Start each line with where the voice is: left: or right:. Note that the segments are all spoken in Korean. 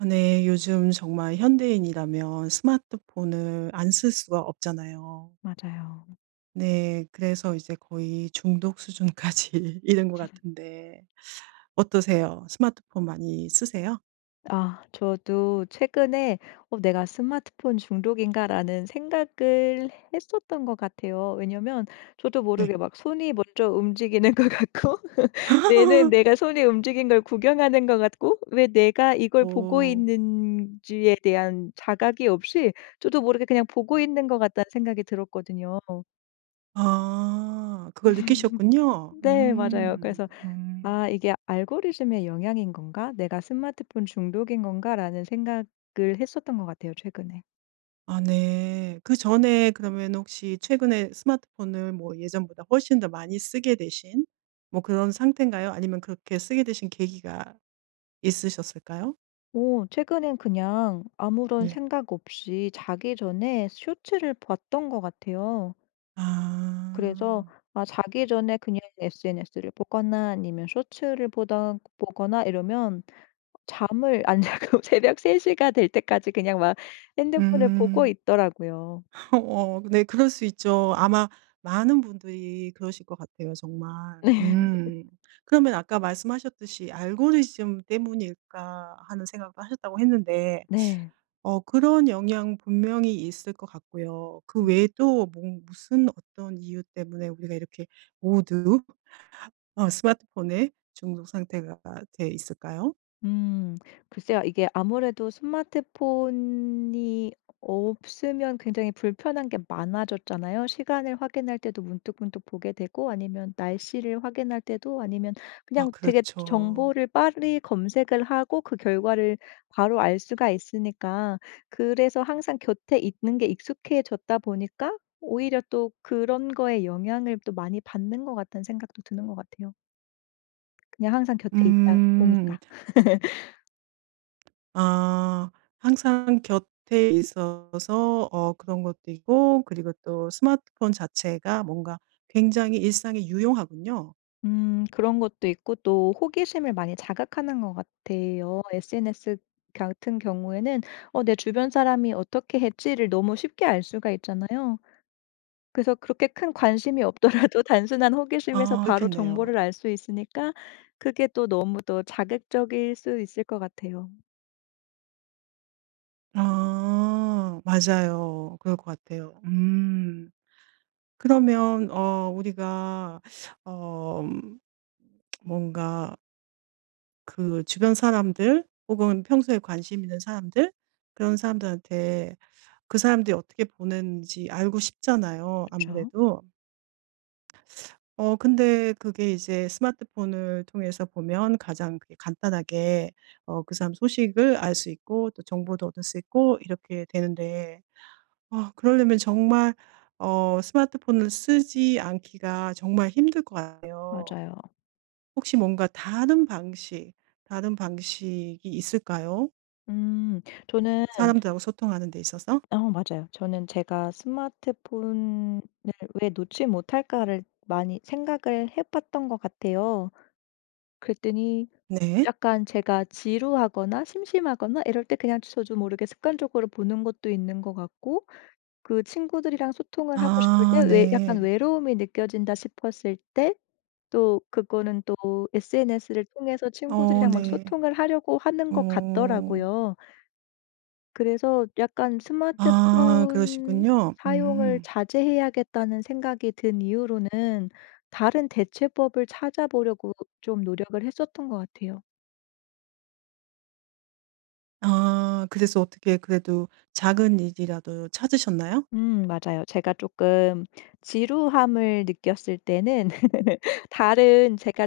right: 아 네 요즘 정말 현대인이라면 스마트폰을 안 쓸 수가 없잖아요.
left: 맞아요.
right: 네. 그래서 이제 거의 중독 수준까지 이른 것 같은데 어떠세요? 스마트폰 많이 쓰세요?
left: 아. 저도 최근에 어 '내가 스마트폰 중독인가?'라는 생각을 했었던 것 같아요. 왜냐하면 저도
right: 네.
left: 모르게 막 손이 먼저 움직이는 것 같고 뇌는 내가 손이 움직인 걸 구경하는 것 같고 '왜 내가 이걸 보고
right: 오.
left: 있는지에 대한 자각이 없이 저도 모르게 그냥 보고 있는 것 같다.'는 생각이 들었거든요.
right: 아. 그걸 느끼셨군요.
left: 네 맞아요.
right: 음.
left: 그래서
right: 음.
left: '아 이게 알고리즘의 영향인 건가? 내가 스마트폰 중독인 건가?'라는 생각을 했었던 것 같아요 최근에.
right: 아 네. 그전에 그러면은 혹시 최근에 스마트폰을 뭐 예전보다 훨씬 더 많이 쓰게 되신 뭐 그런 상태인가요? 아니면 그렇게 쓰게 되신 계기가 있으셨을까요?
left: 오 최근에는 그냥 아무런
right: 네.
left: 생각 없이 자기 전에 쇼츠를 봤던 것 같아요. 그래서
right: 아.
left: 아 자기 전에 그냥 SNS를 보거나 아니면 쇼츠를 보던 보거나 이러면 잠을 안 자고 새벽 3 시가 될 때까지 그냥 막 핸드폰을 보고
right: 음.
left: 있더라고요.
right: 어 네 그럴 수 있죠. 아마 많은 분들이 그러실 것 같아요 정말.
left: 네.
right: 음. 그러면 아까 말씀하셨듯이 '알고리즘 때문일까?' 하는 생각도 하셨다고 했는데
left: 네.
right: 어 그런 영향 분명히 있을 것 같고요. 그
left: 음.
right: 외에도 뭔 무슨 어떤 이유 때문에 우리가 이렇게 모두 어 스마트폰에 중독 상태가 돼 있을까요?
left: 음. 글쎄요. 이게 아무래도 스마트폰이 없으면 굉장히 불편한 게 많아졌잖아요. 시간을 확인할 때도 문득문득 보게 되고 아니면 날씨를 확인할 때도 아니면
right: 아
left: 그냥 되게 저
right: 그렇죠.
left: 정보를 빨리 검색을 하고 그 결과를 바로 알 수가 있으니까 그래서 항상 곁에 있는 게 익숙해졌다 보니까 오히려 또 그런 거에 영향을 또 많이 받는 것 같다는 생각도 드는 것 같아요. 그냥 항상 곁에 있다 보니까
right: 음. 아 항상 곁에 있어서 어 그런 것도 있고 그리고 또 스마트폰 자체가 뭔가 굉장히 일상에 유용하군요.
left: 음 그런 것도 있고 또 호기심을 많이 자극하는 것 같아요. SNS 같은 경우에는 '어 내 주변 사람이 어떻게 했지?'를 너무 쉽게 알 수가 있잖아요. 그래서 그렇게 큰 관심이 없더라도 단순한 호기심에서
right: 아
left: 바로
right: 그렇겠네요.
left: 정보를 알 수 있으니까 그게 또 너무 또 자극적일 수 있을 것 같아요.
right: 아 맞아요. 그럴 것 같아요. 음. 그러면 어 우리가 어 음 뭔가 그 주변 사람들 혹은 평소에 관심 있는 사람들 그런 사람들한테 그 사람들이 어떻게 보는지 알고 싶잖아요
left: 그쵸.
right: 아무래도. 어 근데 그게 이제 스마트폰을 통해서 보면 가장 그게 간단하게 어 그 사람 소식을 알 수 있고 또 정보도 얻을 수 있고 이렇게 되는데 아 그러려면 정말 어 스마트폰을 쓰지 않기가 정말 힘들 것 같아요.
left: 맞아요.
right: 혹시 뭔가 다른 방식, 다른 방식이 있을까요?
left: 음. 저는
right: 사람들하고 소통하는 데 있어서?
left: 어 맞아요. 저는 제가 '스마트폰을 왜 놓지 못할까?'를 많이 생각을 해 봤던 것 같아요. 그랬더니
right: 네.
left: 약간 제가 지루하거나 심심하거나 이럴 때 그냥 저도 모르게 습관적으로 보는 것도 있는 것 같고 그 친구들이랑 소통을 하고 싶을 때
right: 아
left: 외 약간
right: 네.
left: 외로움이 느껴진다 싶었을 때 또 그거는 또 SNS를 통해서
right: 어
left: 친구들이랑 막
right: 네.
left: 소통을 하려고 하는 것
right: 오.
left: 같더라고요. 그래서 약간
right: 아
left: 스마트폰
right: 그러시군요.
left: 사용을
right: 음.
left: 자제해야겠다는 생각이 든 이후로는 다른 대체법을 찾아보려고 좀 노력을 했었던 것 같아요.
right: 아. 그래서 어떻게 그래도 작은 일이라도 찾으셨나요?
left: 음 맞아요. 제가 쪼끔 지루함을 느꼈을 때는 다른 제가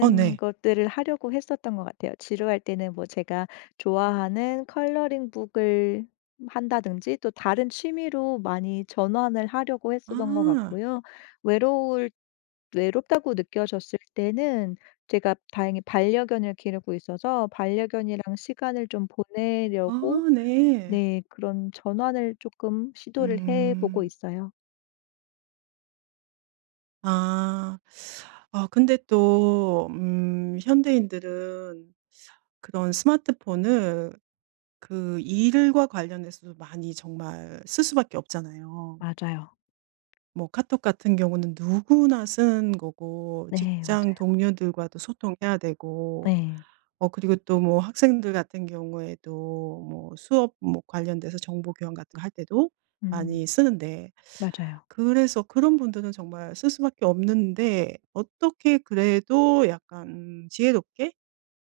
right: 어 네.
left: 것들을 하려고 했었던 것 같아요. 지루할 때는 뭐 제가 좋아하는 컬러링 북을 한다든지 또 다른 취미로 많이 전환을 하려고 했었던 것
right: 아.
left: 같고요. 외로울 외롭다고 느껴졌을 때는 제가 다행히 반려견을 기르고 있어서 반려견이랑 시간을 좀 보내려고
right: 아 네.
left: 네 그런 전환을 쪼끔 시도를 해 보고
right: 음.
left: 있어요.
right: 아. 아 근데 또 음 현대인들은 그런 스마트폰을 그 일과 관련해서도 많이 정말 쓸 수밖에 없잖아요.
left: 맞아요.
right: 뭐 카톡 같은 경우는 누구나 쓰는 거고
left: 네 맞아요.
right: 직장 동료들과도 소통해야 되고
left: 네.
right: 어 그리고 또 뭐 학생들 같은 경우에도 뭐 수업 뭐 관련돼서 정보 교환 같은 거 할 때도
left: 음
right: 많이 쓰는데
left: 맞아요.
right: 그래서 그런 분들은 정말 쓸 수밖에 없는데 어떻게 그래도 약간 음 지혜롭게?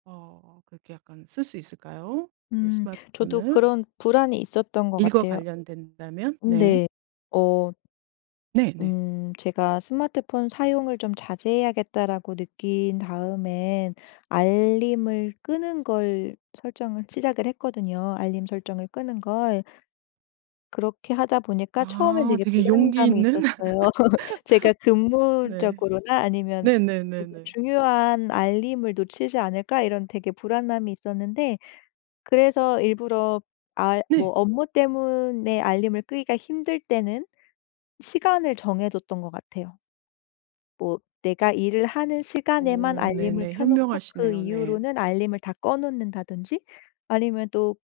right: 어 그렇게 약간 쓸 수 있을까요 그
left: 음 저도
right: 스마트폰을?
left: 그런 불안이 있었던 것
right: 일과
left: 같아요.
right: 관련된다면
left: 음
right: 네.
left: 네. 어
right: 네네.
left: 음 제가 '스마트폰 사용을 좀 자제해야겠다.'라고 느낀 다음에 알림을 끄는 걸 설정을 시작을 했거든요 알림 설정을 끄는 걸. 그렇게 하다 보니까 처음에는
right: 아
left: 되게
right: 되게 용기
left: 불안감이
right: 있는
left: 있었어요. 제가
right: 네.
left: '근무적으로나 아니면 되게
right: 네네네네.
left: 중요한 알림을 놓치지 않을까.' 이런 되게 불안함이 있었는데 그래서 일부러 알 뭐
right: 네.
left: 업무 때문에 알림을 끄기가 힘들 때는 시간을 정해 뒀던 것 같아요. 뭐 내가 일을 하는 시간에만
right: 오
left: 알림을
right: 네네
left: 켜놓고 그
right: 현명하시네요. 네.
left: 이후로는 알림을 다 꺼 놓는다든지 아니면 또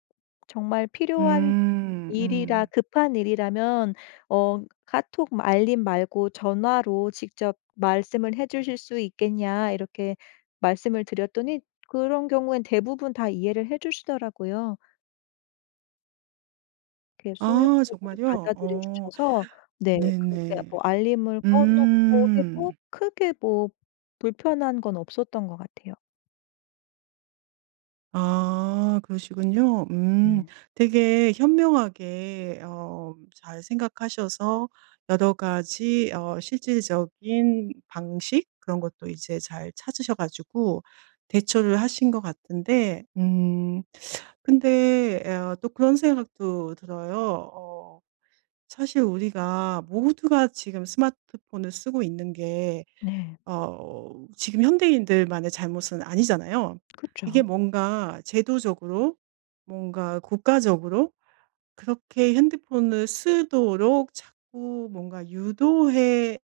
left: 정말 필요한
right: 음
left: 일이라
right: 음.
left: 급한 일이라면 어 "카톡 알림 말고 전화로 직접 말씀을 해주실 수 있겠냐." 이렇게 말씀을 드렸더니 그런 경우에는 대부분 다 이해를 해 주시더라고요. 그
right: 아
left: 소유법으로
right: 정말요?
left: 받아들여
right: 어
left: 주셔서 네 그렇게
right: 네네.
left: 뭐 알림을 꺼 놓고 해도 뭐
right: 음.
left: 크게 뭐 불편한 건 없었던 것 같아요.
right: 아 그러시군요. 음.
left: 네.
right: 되게 현명하게 어 잘 생각하셔서 여러 가지 어 실질적인 방식 그런 것도 이제 잘 찾으셔 가지고 대처를 하신 것 같은데 음 근데 어 또 그런 생각도 들어요. 어 사실 우리가 모두가 지금 스마트폰을 쓰고 있는 게
left: 네.
right: 어 지금 현대인들만의 잘못은 아니잖아요. 이게
left: 그쵸.
right: 뭔가 '제도적으로 뭔가 국가적으로 그렇게 핸드폰을 쓰도록 자꾸 뭔가 유도해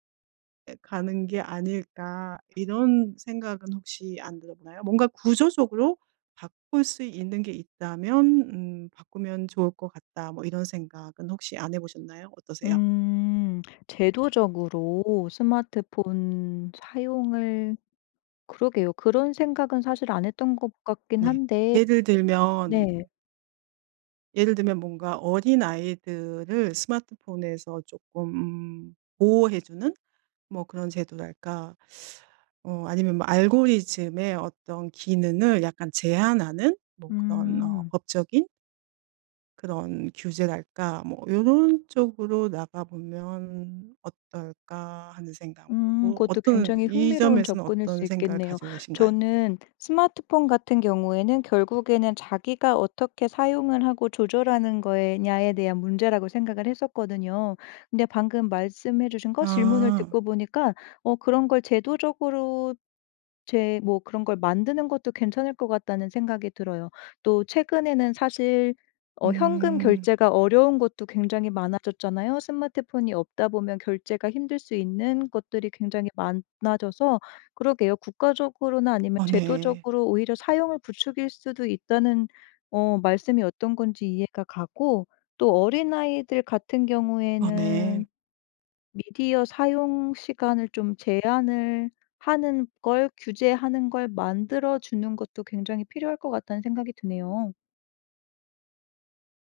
right: 에 가는 게 아닐까?' 이런 생각은 혹시 안 들어 보나요? '뭔가 구조적으로 바꿀 수 있는 게 있다면 음 바꾸면 좋을 것 같다.' 뭐 이런 생각은 혹시 안 해 보셨나요? 어떠세요?
left: 음. 제도적으로 스마트폰 사용을 그러게요. 그런 생각은 사실 안 했던 것 같긴
right: 네.
left: 한데.
right: 예를
left: 네.
right: 들면 예를 들면 뭔가 어린 아이들을 스마트폰에서 쪼끔 음 보호해 주는 뭐 그런 제도랄까 어 아니면 뭐 알고리즘의 어떤 기능을 약간 제한하는 뭐 그런 어
left: 음.
right: 법적인 그런 규제랄까 뭐 '요런 쪽으로 나가보면 어떨까.' 하는 생각 뭐
left: 음
right: 고
left: 그것도
right: 어떤
left: 굉장히
right: 이
left: 흥미로운
right: 점에서는
left: 접근일
right: 어떤
left: 수
right: 생각을
left: 있겠네요.
right: 가지고 계신가요?
left: 저는 스마트폰 같은 경우에는 결국에는 자기가 어떻게 사용을 하고 조절하는 거에 냐에 대한 문제라고 생각을 했었거든요. 근데 방금 말씀해 주신 거 질문을
right: 아.
left: 듣고 보니까 어 그런 걸 '제도적으로 제 뭐 그런 걸 만드는 것도 괜찮을 것 같다.'는 생각이 들어요. 또 최근에는 사실 어 현금
right: 음.
left: 결제가 어려운 것도 굉장히 많아졌잖아요. 스마트폰이 없다보면 결제가 힘들 수 있는 것들이 굉장히 많아져서 그러게요 국가적으로나 아니면
right: 아 네.
left: 제도적으로 오히려 사용을 부추길 수도 있다는 어 말씀이 어떤 건지 이해가 가고 또 '어린 아이들 같은
right: 아 네.
left: 경우에는 미디어 사용 시간을 좀 제한을 하는 걸 규제하는 걸 만들어 주는 것도 굉장히 필요할 것 같다.'는 생각이 드네요.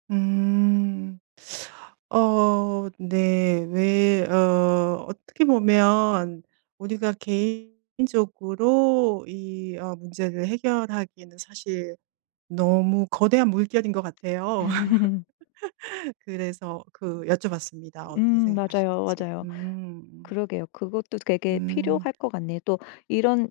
right: 음. 어. 네. 왜 어 어떻게 보면 우리가 개인적으로 이 어 문제를 해결하기에는 사실 너무 거대한 물결인 것 같아요. 그래서 그 여쭤봤습니다 어떻게
left: 음 맞아요,
right: 생각하시는지.
left: 맞아요.
right: 음.
left: 그러게요. 그것도 되게
right: 음.
left: 필요할 것 같네요. 또 이런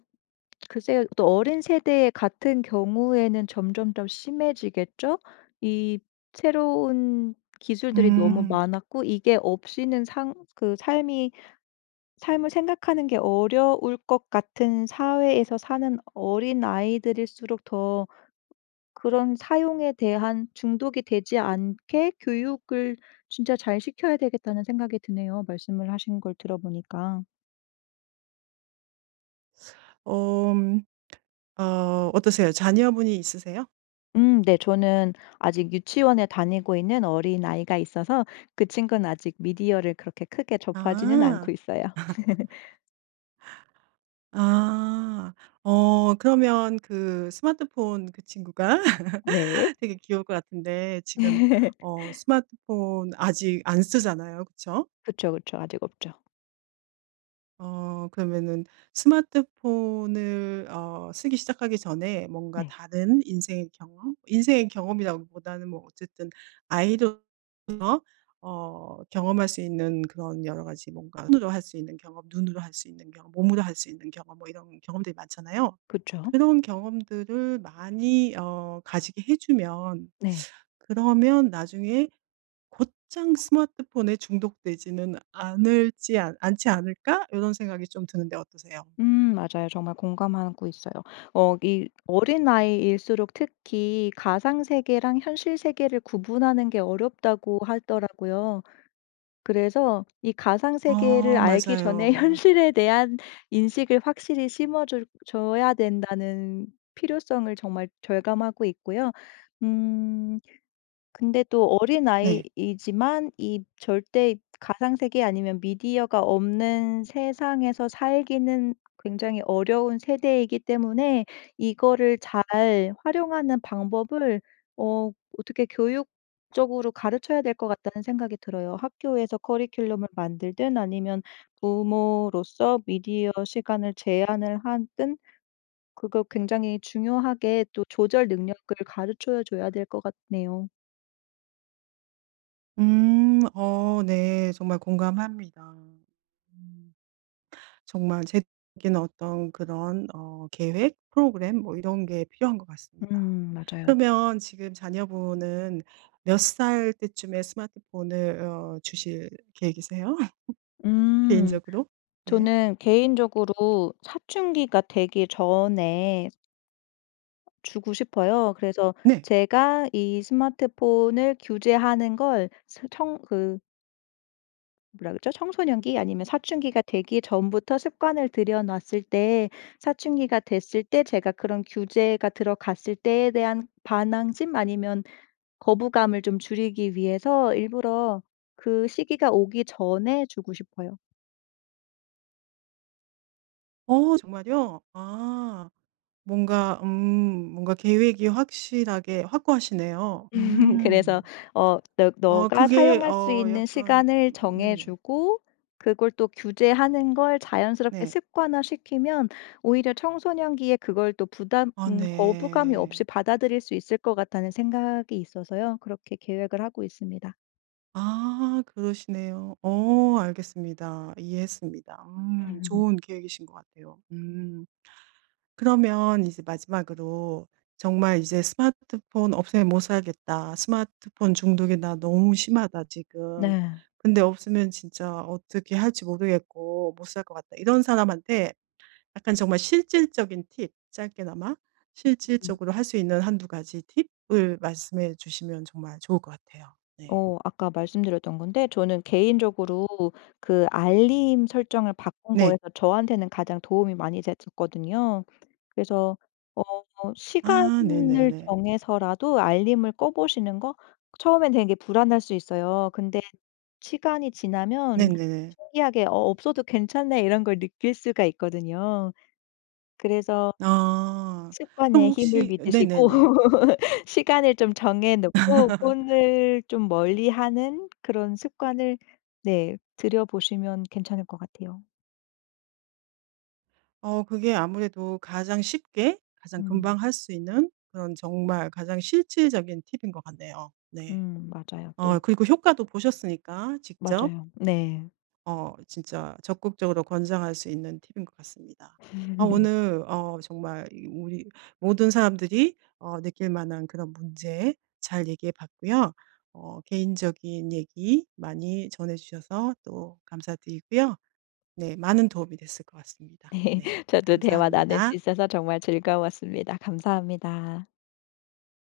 left: 글쎄요. 또 어린 세대 같은 경우에는 점점점 심해지겠죠? 이 새로운 기술들이 너무
right: 음.
left: 많았고 이게 없이는 상 그 삶이 삶을 생각하는 게 어려울 것 같은 사회에서 사는 어린아이들일수록 더 그런 사용에 대한 '중독이 되지 않게 교육을 진짜 잘 시켜야 되겠다.'는 생각이 드네요 말씀을 하신 걸 들어 보니까.
right: 엄. 어 어떠세요? 자녀 분이 있으세요?
left: 음 네. 저는 아직 유치원에 다니고 있는 어린아이가 있어서 그 친구는 아직 미디어를 그렇게 크게 접하지는
right: 아.
left: 않고 있어요.
right: 아. 어 그러면 그 스마트폰 그 친구가
left: 네.
right: 되게 귀여울 것 같은데 지금 어 스마트폰 아직 안 쓰잖아요 그쵸?
left: 그쵸, 그쵸. 아직 없죠.
right: 어 그러면은 스마트폰을 어 쓰기 시작하기 전에 뭔가
left: 네.
right: 다른 인생의 경험 인생의 경험이라기보다는 뭐 어쨌든 아이들 [unintelligible] 어 경험할 수 있는 그런 여러 가지 뭔가 손으로 할 수 있는 경험, 눈으로 할 수 있는 경험, 몸으로 할 수 있는 경험 뭐 이런 경험들이 많잖아요.
left: 그쵸.
right: '그런 경험들을 많이 어 가지게 해 주면
left: 네.
right: 그러면 나중에 곧장 스마트폰에 중독되지는 않을지 않 않지 않을까?' 요런 생각이 좀 드는데 어떠세요?
left: 음 맞아요 정말 공감하고 있어요. 어 이 어린아이일수록 특히 가상 세계랑 현실 세계를 구분하는 게 어렵다고 하더라고요. 그래서 이 가상 세계를
right: 어
left: 알기 전에
right: 맞아요.
left: 현실에 대한 인식을 확실히 심어줄 줘야 된다는 필요성을 정말 절감하고 있고요. 음 근데 또
right: 네.
left: 어린아이이지만 이 절대 가상 세계 아니면 미디어가 없는 세상에서 살기는 굉장히 어려운 세대이기 때문에 이거를 잘 활용하는 방법을 어 어떻게 교육적으로 가르쳐야 될 것 같다는 생각이 들어요. 학교에서 커리큘럼을 만들든 아니면 부모로서 미디어 시간을 제한을 하든 그거 굉장히 중요하게 또 조절 능력을 가르쳐 줘야 될 것 같네요.
right: 음 어 네 정말 공감합니다. 음. 정말 제도적인 어떤 그런 어 계획, 프로그램 뭐 이런 게 필요한 것 같습니다.
left: 음 맞아요.
right: 그러면 지금 자녀분은 몇 살 때쯤에 스마트폰을 어 주실 계획이세요?
left: 음
right: 개인적으로? 네.
left: 저는 개인적으로 사춘기가 되기 전에 주고 싶어요. 그래서
right: 네.
left: 제가 이 스마트폰을 규제하는 걸 스 청 그 뭐라 그러죠? 청소년기 아니면 사춘기가 되기 전부터 습관을 들여 놨을 때 사춘기가 됐을 때 제가 그런 규제가 들어갔을 때에 대한 반항심 아니면 거부감을 좀 줄이기 위해서 일부러 그 시기가 오기 전에 주고 싶어요.
right: 어 정말이요? 아 뭔가 음 뭔가 계획이 확실하게 확고하시네요.
left: 그래서
right: 음.
left: 어 너
right: 어
left: 너가
right: 그게
left: 사용할 수
right: 어
left: 있는
right: 약간
left: 시간을
right: 네네.
left: 정해주고 그걸 또 규제하는 걸 자연스럽게
right: 네.
left: 습관화시키면 오히려 청소년기에 그걸 또 부담
right: 아
left: 음 거부감이 없이
right: 네.
left: 받아들일 수 있을 것 같다는 생각이 있어서요 그렇게 계획을 하고 있습니다.
right: 아. 그러시네요. 어. 알겠습니다. 이해했습니다. 음 좋은 계획이신 것 같아요. 음. 그러면 이제 마지막으로 "정말 이제 스마트폰 없으면 못 살겠다. 스마트폰 중독이 나 너무 심하다 지금.
left: 네.
right: 근데 없으면 진짜 어떻게 할지 모르겠고 못 살 것 같다." 이런 사람한테 약간 정말 실질적인 팁 짧게나마
left: 음.
right: 실질적으로 할 수 있는 1-2 가지 팁을 말씀해 주시면 정말 좋을 것 같아요. 네.
left: 어 아까 말씀드렸던 건데 저는 개인적으로 그 알림 설정을 바꾼
right: 네.
left: 거에서 저한테는 가장 도움이 많이 됐었거든요. 그래서 어
right: 아.
left: 시간을
right: 네네네.
left: 정해서라도 알림을 꺼보시는 거? 처음엔 되게 불안할 수 있어요. 근데 시간이 지나면
right: 네네네.
left: 신기하게 '어. 없어도 괜찮네.' 이런 걸 느낄 수가 있거든요. 그래서
right: 아. 그럼
left: 습관의 힘을
right: 혹시 어
left: 믿으시고
right: 네네네.
left: 시간을 좀 정해 놓고 폰을 좀 멀리하는 그런 습관을 네 들여 보시면 괜찮을 것 같아요.
right: 어 그게 아무래도 가장 쉽게 가장
left: 음.
right: 금방 할 수 있는 그런 정말 가장 실질적인 팁인 것 같네요. 네.
left: 음. 맞아요
right: 어
left: 또.
right: 그리고 효과도 보셨으니까 직접.
left: 맞아요. 네.
right: 어 진짜 적극적으로 권장할 수 있는 팁인 것 같습니다. 아 오늘 어 정말 이 우리 모든 사람들이 어 느낄 만한 그런 문제 잘 얘기해 봤고요. 어 개인적인 얘기 많이 전해 주셔서 또 감사드리고요. 네. 많은 도움이 됐을 것 같습니다.
left: 네.
right: 네.
left: 저도 대화 나눌 수
right: 감사합니다.
left: 있어서 정말 즐거웠습니다. 감사합니다.